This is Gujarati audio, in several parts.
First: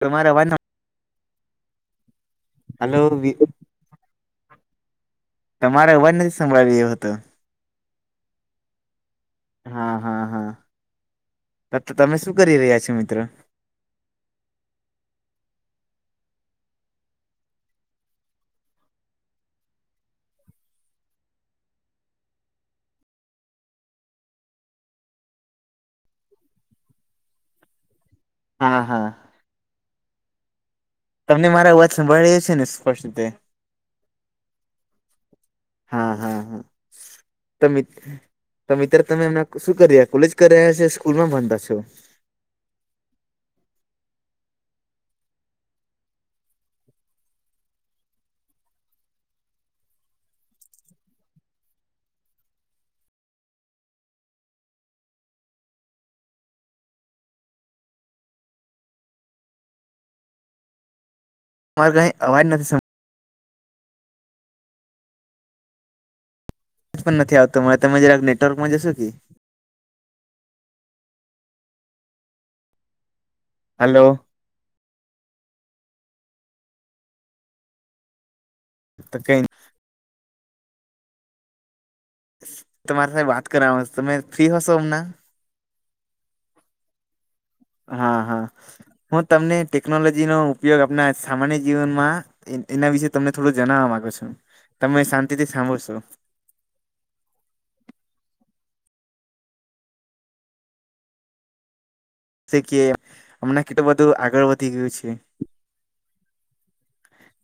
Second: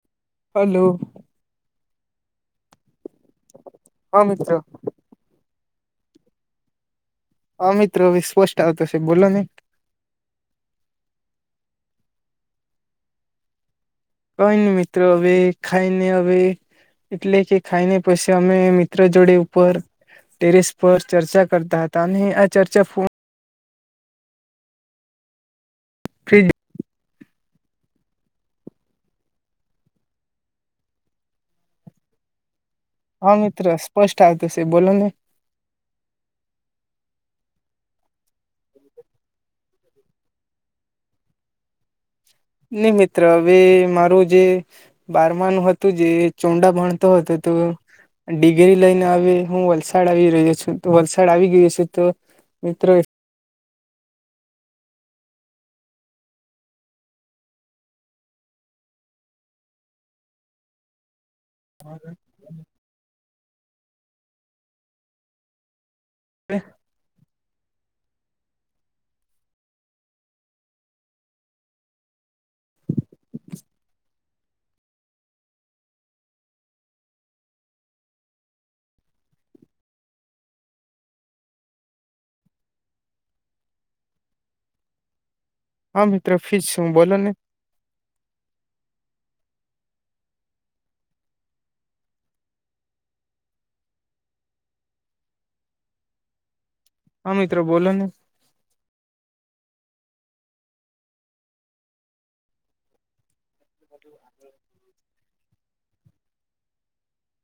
તમાર અવાજ હલો હલો વિકુ હા મિત્ર તમારે અવાજ નથી સંભળાયી રહ્યો હતો. હા મિત્ર વિશપોસ્ટ આવતો છે. બોલો ને હા હા હા તમે શું કરી રહ્યા છો મિત્રો? કઈ ની મિત્રો અવે ખાય ને અવે એટલે કે ખાઈને પછી અમે મિત્ર જોડે ઉપર ટેરેસ પર ચર્ચ કરતા તા અને આ ચર્ચા ફીડ હા હા તમને મારા અવાજ સંભળાયી રહ્યો છે ને સ્પષ્ટ રીતે? હા મિત્ર સ્પષ્ટ આવતો શે બોલો ને હા હા હા તો મિત તો મિત્ર તમે અમના શું કરી રહ્યા કોલેજ કરી રહ્યા છો સ્કૂલ માં ભંણતા છો નઈ મિત્ર હવે મારું જે બારમાનું હતું જે ચોડા ભણતો હતો તો. ડિગ્રી લઈને આવી હું વલસાડ આવી રહ્યો છું. તો વલસાડ આવી ગયો છું તો મિત્ર એમાં કઈ અવાજ નથી સમ નેહ [unintelligible] તો પણ થી આવતો તમે જરાક નેટવર્કમાં જશો કે હલો તો કઈ તમારી સાથે વાત કરાવાની તમે ફ્રી હશો અમના હા મિત્રો ફિશ શું બોલો ને હા હા હું તમને ટેકનોલોજીનો ઉપયોગ આપના સામાન્ય જીવનમાં એના વિશે તમને થોડું જનાવા માંગું છું તમે શાંતિથી સાંભળશો. હા મિત્ર બોલો ને થીકીએ હમણાં કેટલું બધું આગળ વધી ગયું છે.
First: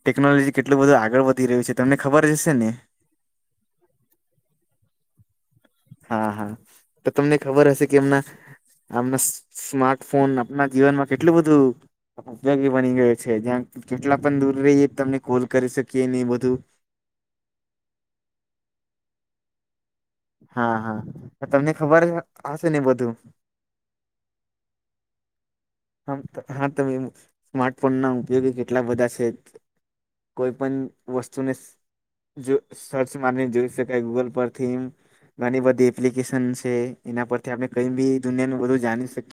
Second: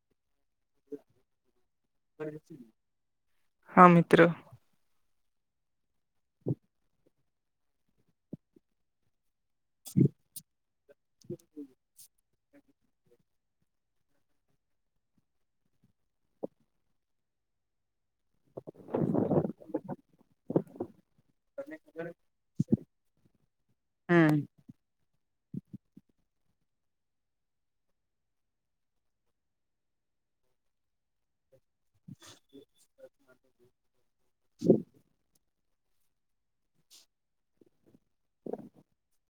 ટેકનોલોજી કેટલું બધું આગળ વધી રહ્યું છે તમને ખબર જ હશે ને હા મિત્ર હા હા તો તમને ખબર હશે કે એમના આમના સ્માર્ટફોન આપના જીવનમાં કેટલું બધું ઉપયોગી બની ગયો છે. જ્યાં કેટલા પણ દૂર રહીએ તમને કોલ કરી શકીએ ને એ બધું હા હા તમને ખબર જ હશે ને એ બધું. હમ મ હા તમે સ્માર્ટફોનના ઉપયોગ બી કેટલા બધાં છે. કોઈ પણ વસ્તુને જો સર્ચ માર ને જોઈ શકે. કે ગૂગલ પર થીમ ઘણી બધી એપ્લિકેશન છે એના પરથી આપણે કઈ બી દુનિયાનું બધું જાણી શકીએ.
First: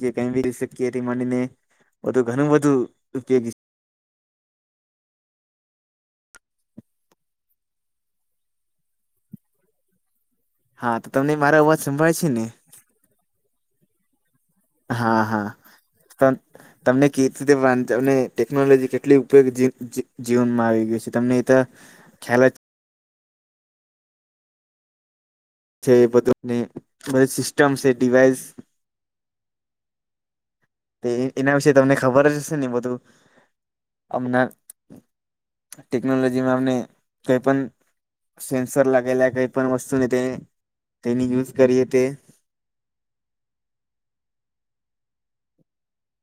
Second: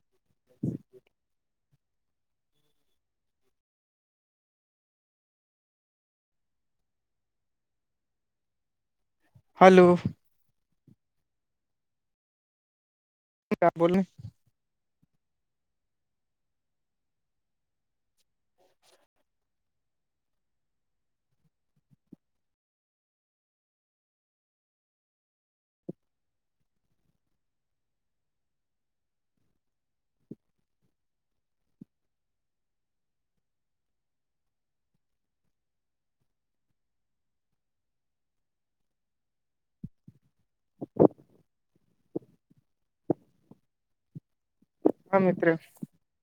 કે કઈ બી રિ શકયથી માડી ને બધું ઘણું બધું ઉપયોગી છે. હલો. હા તો તમને મારો અવાજ સંભાળે છે ને? ક બોલને. હા હા તમને કે રીતે તમને ટેકનોલોજી કેટલી ઉપયોગ જીવનમાં આવી ગયું છે તમને એતા ખ્યાલ જ છે એ બધુંને બધ સિસ્ટમ છે ડિવાઈસ તે એના વિશેે તમને ખબરજ હશે ને બધું હમણાં ટેકનોલોજીમાં અમને કઈ પણ સેન્સર લાગેલા કય પણ વસ્તુ ની તે તેની યુઝ કરીએ તે. હા મિત્ર.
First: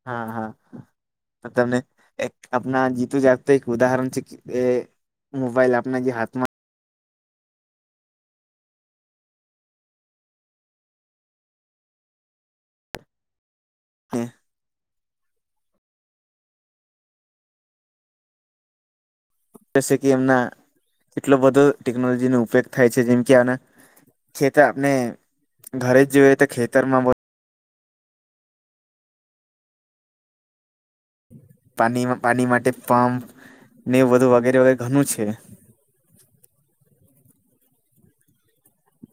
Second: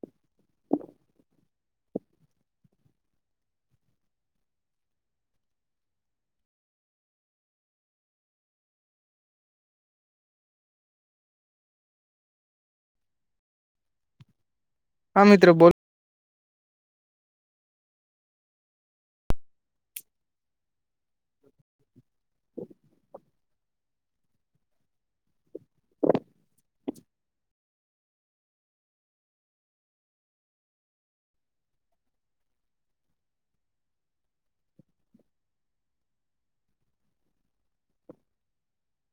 હા હા. તો તમને એક આપણા જીતુ જાગતુ એક ઉદાહરણ છે કે એ મોબાઈલ આપણા જે હાથમાં હા મિત્રો બોલ. જેસે કી એમના એટલો બધો ટેકનોલોજીનો ઉપયોગ થાય છે જેમ કે આના ખેતર આપણે ઘરે જ જોયે તો ખેતરમાં બ પાણી માં પાણી માટે પંપ ને બધું વગેરે વગેરે ઘણું છે.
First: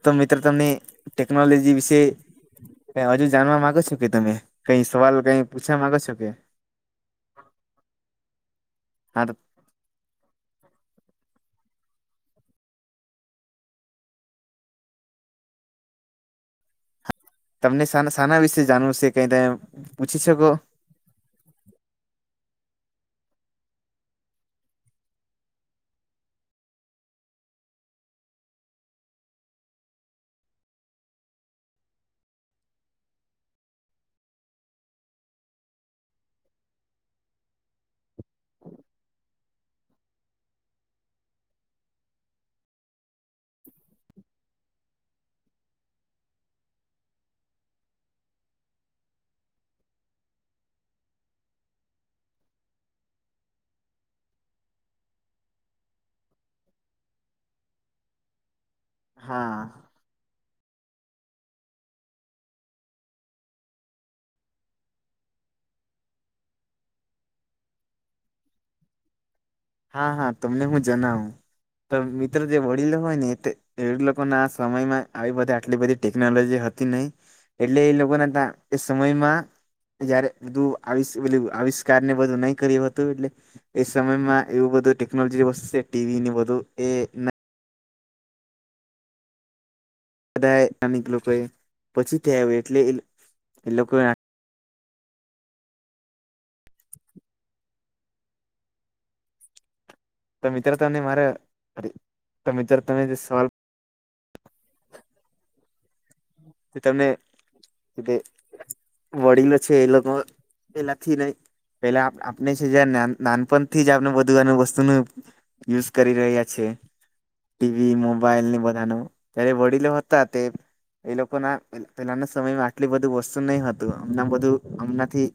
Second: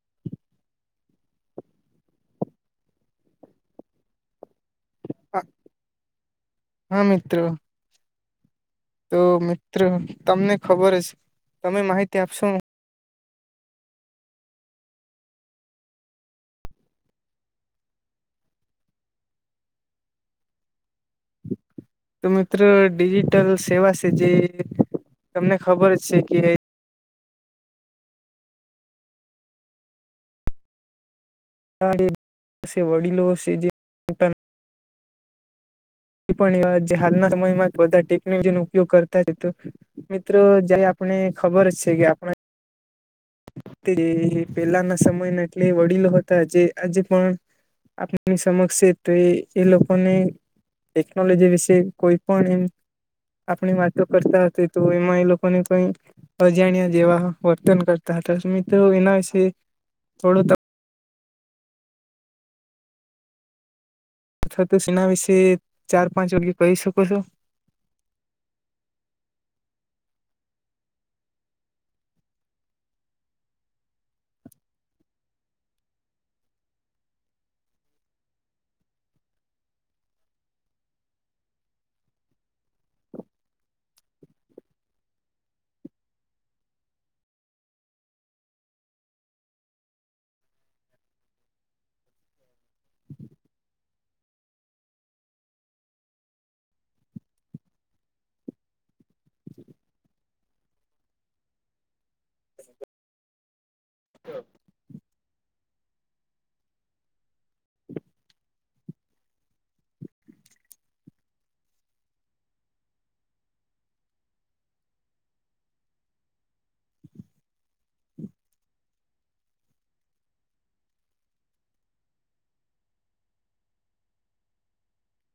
તો મિત્રો તમને ટેકનોલોજી વિશે કઈ હજુ જાણવા માંગો છો કે તમે કઈ સવાલ કઈ પૂછવા માંગો છો કે? હા મિત્ર. તો મિત્રો તમને ખબર હસે તમે માહિતી આપશો. તમને સાના સાના વિશે જાણવું છે કઈ તેમ પૂછી શકો. તો મિત્ર ડિજિટલ સેવા છે જે તમને ખબર જ છે કે [inaudible] વડીલો સે જે [inaudible] કોઈ પણ એવા જે હાલના સમય માં બધાં ટેકનોલોજીનો ઉપયોગ કરતા તો મિત્રો જે આપણે ખબર છે કે આપણે તે પેલાના સમયના એટલે વડીલો હતા જે આજે પણ આણની સમક્ષ [unintelligible] એ લોકો ને ટેકનોલોજી વિશે કોઈ પણ એમ આપણી વાતો કરતા હશે તો એમાં એ લોકોને કઈ અજાણ્યા જેવા વર્તન કર તા હતા તો મિત્રો એના વિશે હા થોડું તમ અથવા તો સેના વિશે ચાર પાંચ વાકય કહી શકો છો? હા હા તમને હું જણાવું તો મિત્ર જે વડીલો હોય ને તે એ લોકોના આ સમયમાં આવી બધી આટલી બધી ટેકનોલોજી હતી નઈ. એટલે એ લોકોના તા એ સમયમાં જયારે બધું આવિષ પેલું આવિષ્કાર ને બધું નઈ કર્યું હતું એટલે એ સમયમાં એવું બધું ટેકનોલોજી [unintelligible] ટીવી ની વધું એના બધા એ એમની [unintelligible] પછી થી આવી એટલે એ લોકો એ તો મિત્ર તને મારા અરે તો મિત્રો તમે જે સવાલ કે તમે બે વડીલો છે એ લોકો પેલા થી લઈ પેલા આપ આપણે છે જે નાન નાનપણ થી જ આપણે બધું વસ્તુ નું યુઝ કરી રહ્યા છે. ટીવી, મોબાઈલ ને બધા નું ત્યારે વડીલો હતા તે એ લોકો ના પેલ પેલાના સમયમાં આટલી બધું વસ્તુ નઈ હતું ને આ બધું અમનાથી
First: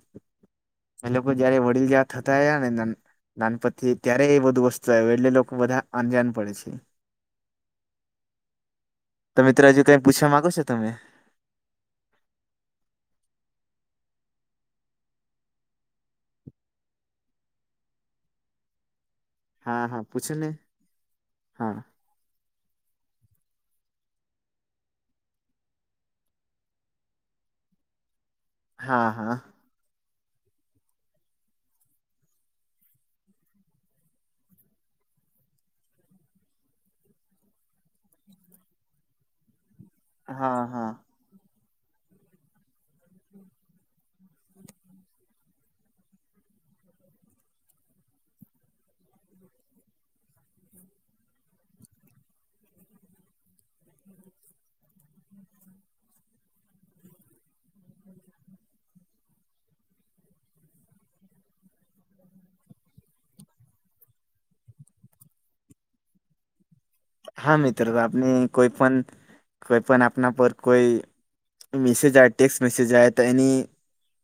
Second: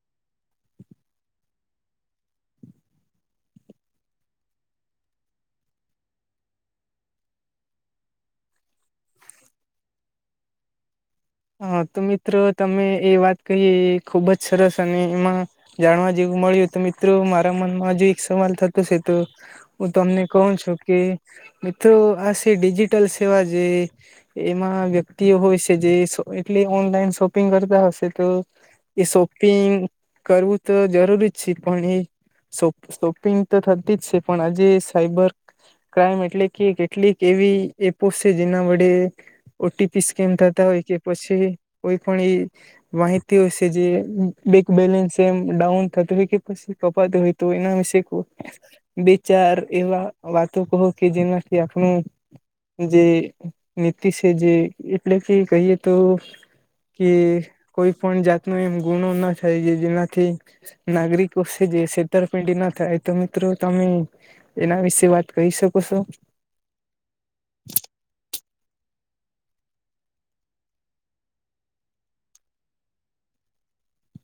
એ લોકો જયારે વડીલ જેવા થતાયા ના નાનપણથી ત્યારે એ બધું વસ્તુ આયવુ એટલે લોકો બધા અજાન પડે છે. તો મિત્ર હજુ કઈ પૂછવા માંગો છો તમે? હા તો મિત્રો તમે એ વાત કહીએ ખુબ જ સરસ અને એમાં જાણવા જેવું મળ્યું તો મિત્રો મારા મનમાં હજુ એક સવાલ થ- થતો છે તો હા હું હા તમને પૂછો ને કહું છું કે હા મિત્રો આ એ ડિજિટલ સેવા જે એમાં વ્યક્તિઓ હોય છે જે એટલે ઓનલાઈન શોપિંગ કરતા હશે તો એ હા હા શોપિંગ કરવું તો જરૂરી જ છે પણ એ શો શોપિંગ તો થતી જ છે. પણ આજે સાયબર ક્રાઈમ એટલે કે કેટલીક એવી એપો છે જેના વડે ઓટીપી સ્કેન હા થતા હોય હા કે પછી કોઈ પણ એ માહિતીઓ છે જે બેક બેલેન્સ એમ ડાઉન થતી હોય કે પછી કપાતી હોય તો એના વિશે કો બે ચાર એવા તત્વો કહો કે જેમાંથી આપનું જે નીતિ છે જે એટલે કે કહીએ તો કે કોઈ પણ જાતનો એમ ગુણો ના થાય જે જેનાથી નાગરિકો સે જે છેતરપીંડી ન થાય તો મિત્રો તમે એના વિશે વાત કરી શકો છો? હા મિત્રો આપણે કોઈ પણ કોઈ પણ આપના પર કોઈ મેસેજાય ટેક્સ્ટ મેસેજ આયા તા એની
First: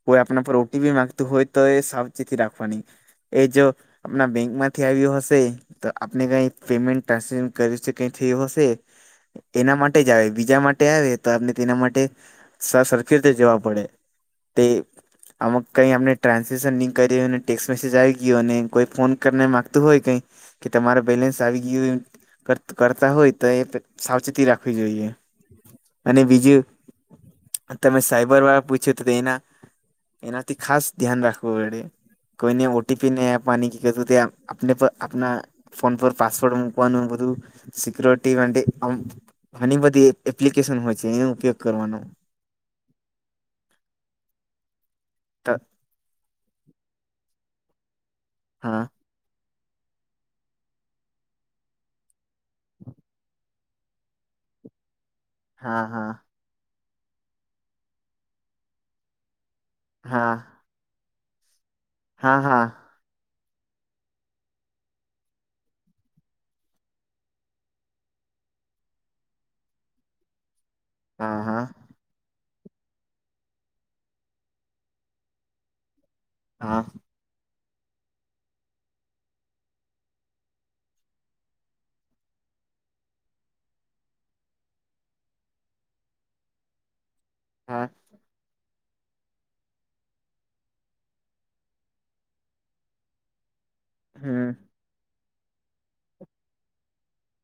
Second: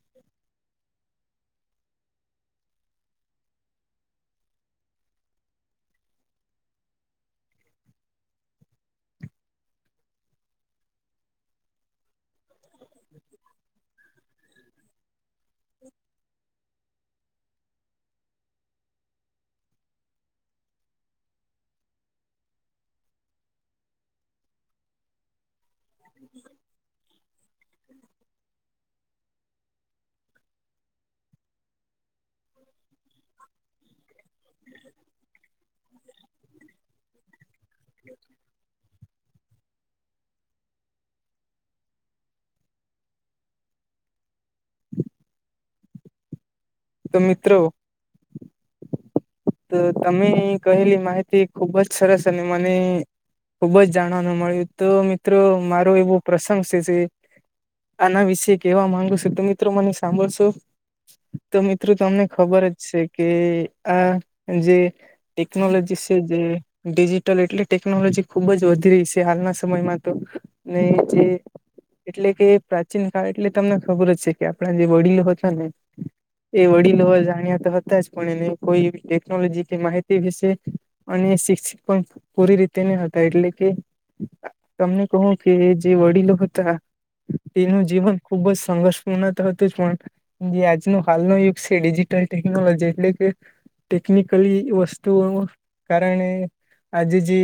કોઈ આપના પર ઓટીપી માંગતું હોય તો એ સાવચેતી રાખવાની. એ જો આપણા બેંકમાંથી આવ્યું હશે તો આપણે કાંઈ પેમેન્ટ- કરી શકે છે એવો હસે એના માટે જ આવે બીજા માટે આવે તો આપને તેના માટે સાવચેત થય જવા પડે તે આમ કઈ આપને ટ્રાન્સલેશન નહી કરીને ટેક્સ મેસેજ આવી ગયો કોઈ ફોન કરીને માંગતું હોય કઈ કે તમારે બેલેન્સ આવી ગયું કરતા હોય તો એ સાવચેતી રાખવી જોઈએ. અને બીજું તમે સાઈબર વાળા પૂછ્યું તો તે એના એનાથી ખાસ ધ્યાન રાખવું પડે. કોઈને ઓટીપી નય આપવાની કે કશું તે આપણે પર આપના ફોન પર પાસવર્ડ મૂકવાનું બધું સિક્યોરિટી માટે આમ ઘણી બધી એપ્લિકેશન હોય છે એનો ઉપયોગ કરવાનો. ત તો મિત્રો, હા તો તમે કહેલી માહિતી ખુબ જ સરસ અને મને ખુબ જ જાણવાનું મળ્યું તો હા મિત્રો હા એવું પ્રસંગ છે જે આના વિશે કેવા માંગુ છું. તો મિત્રો મને હા સાંભળશો? તો મિત્રો તમને હા ખબર હા જ છે કે આ જે ટેકનોલોજી છે જે ડિજિટલ એટલી ટેકનોલોજી ખુબ જ વધી રહી છે હાલના સમયમાં તો ને જે હા હા એટલે કે પ્રાચીન કાળ એટલે તમને ખબર જ છે કે આપણા જે વડીલો હતા ને એ હા વડીલો અજાણ્યા તો હતા જ કોણ એને કોઈ આવી ટેકનોલોજી કે માહિતી વિશે અને શિક્ષ પૂરી રીતે ન હતા એટલે કે તમને કહું કે જે વડીલો હતા હા એનું જીવન ખુબ જ સંઘર્ષપૂર્ણ તો હતું જ પણ જે આજનું હાલનો યુગ છે ડિજિટલ ટેકનોલોજી એટલે કે હમ ટેકનિકલી વ સ્તુઓનું કારણે આજે જે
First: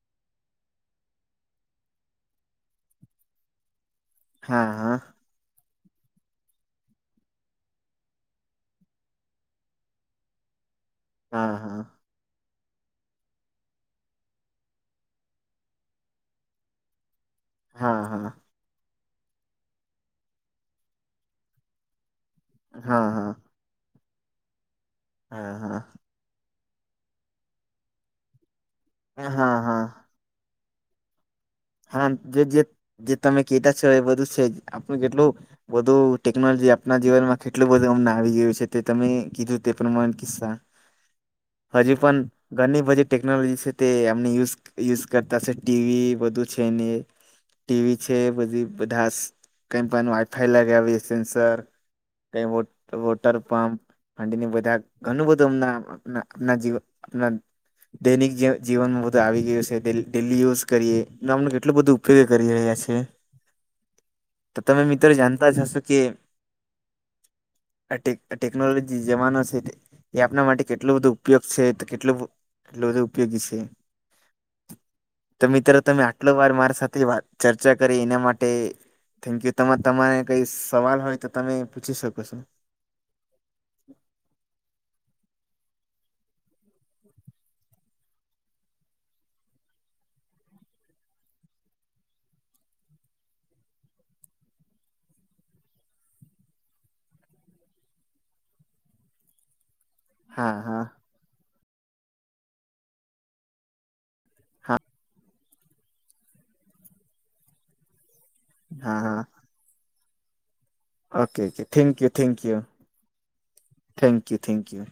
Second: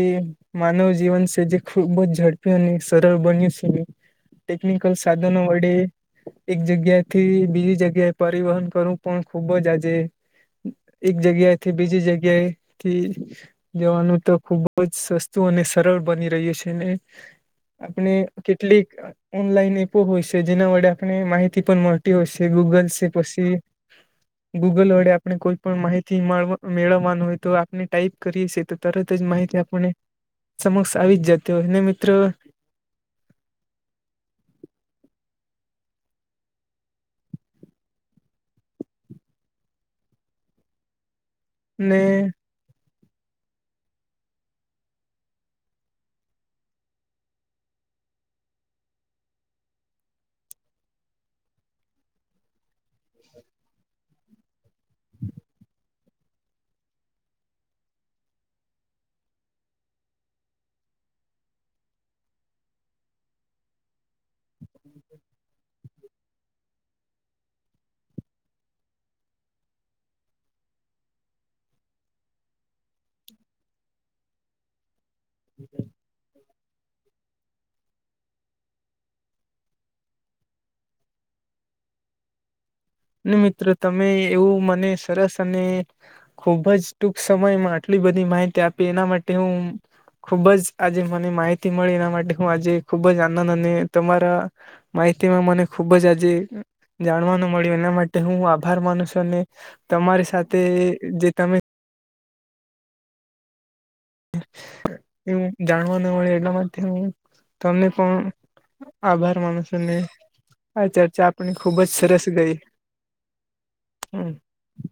માનવ જીવન છે જે ખૂબ જ ઝડપી અને સરળ બન્યું છે. હા ટેકનિકલ હા સાધનો વડે એક જગ્યાથી બીજી જગ્યાએ પરિવહન કરું પણ ખુબ જ આજે એક હા જગ્યાથી હા બીજી જગ્યાએ થી જવાનું તો ખુબ જ સસ્તું અને સરળ બની રહ્યું છે, ને હા આપણે હા કેટલીક ઓનલાઈન એપો હોય છે. જેના વડે આપણે માહિતી પણ મળ તી હોય છે ગૂગલ હા છે હા પછી ગૂગલ વડે આપણે કોઈ પણ હા માહિતી. થી મળ મેળવવાનું હોય તો આપણે ટાઈપ કરીએ છીતો તરત જ હા માહિતી હા આપણને સમક્ષ આવી જત હા જે જે જે તમે કેતા છો એ બધું છે જ આપણું જેટલું બધું ટેકનોલોજી આપના જીવનમાં કેટલું બધું અમને આવી ગયું છે. તે તમે કીધું તે પ્રમાણે કીસ્સા [inaudible] હજુ ને પણ ઘણી બધી ટેકનોલોજી છે તે એમને યુઝ યુઝ કરતાશે ટીવી બધું. છેને ટીવી છે બધી બધા કેમ પણ વાઈફાઈ લગાવીયે સેન્સર. તે વોટ વોટર પંપ હાંડીને બધા ઘણું બધું હમના ના આપના જીવ આપના દૈનિક જી-જીવનમાં બધું આવી ગયું છે. ડે-ડેલી યુઝ કરીએ. ગામનો એટલુ બધુ કે કરી રહ્યા છે. તો તમે મિત્ર જાણતા જ હશો કે, અટે ટેકનોલોજી જમાનો છે તે એ આપણા માટે કેટલું બધું ઉપયોગ છે તો કેટલું કેટલું બધું ઉપયોગી છે. તો મિત્ર તમે આટલો વાર મારા સાથે વાત ચર્ચા કરી એના માટે થેન્કયુ તમા તમારે કઈ સવાલ હોય તો તમે પૂછી શકો છો. ની મિત્ર તમે એવું મને સરસ અને ખુબ જ ટૂંક સમયમાં આટલી બધી માહિતી આપી એના માટે હું ખુબ જ આજે મને માહિતી મળી એના માટે હું આજે ખુબ જ આનંદ અને તમારા માહિતીમાં મને ખુબ જ આજે જાણવાનું મળયુ એના માટે હું આભાર માનું છું. અને તમારી હા સાથે હા જે તમે હા એવું જાણવા ન મળે એટલા માટે હું તમને પણ હા હા આભાર માનુ છું ને આ ર્ચચા ઓકે આપણી ઓકે ખુબ જ થેન્ક યુ સરસ થેન્ક ગઈ. You thank hmm you thank you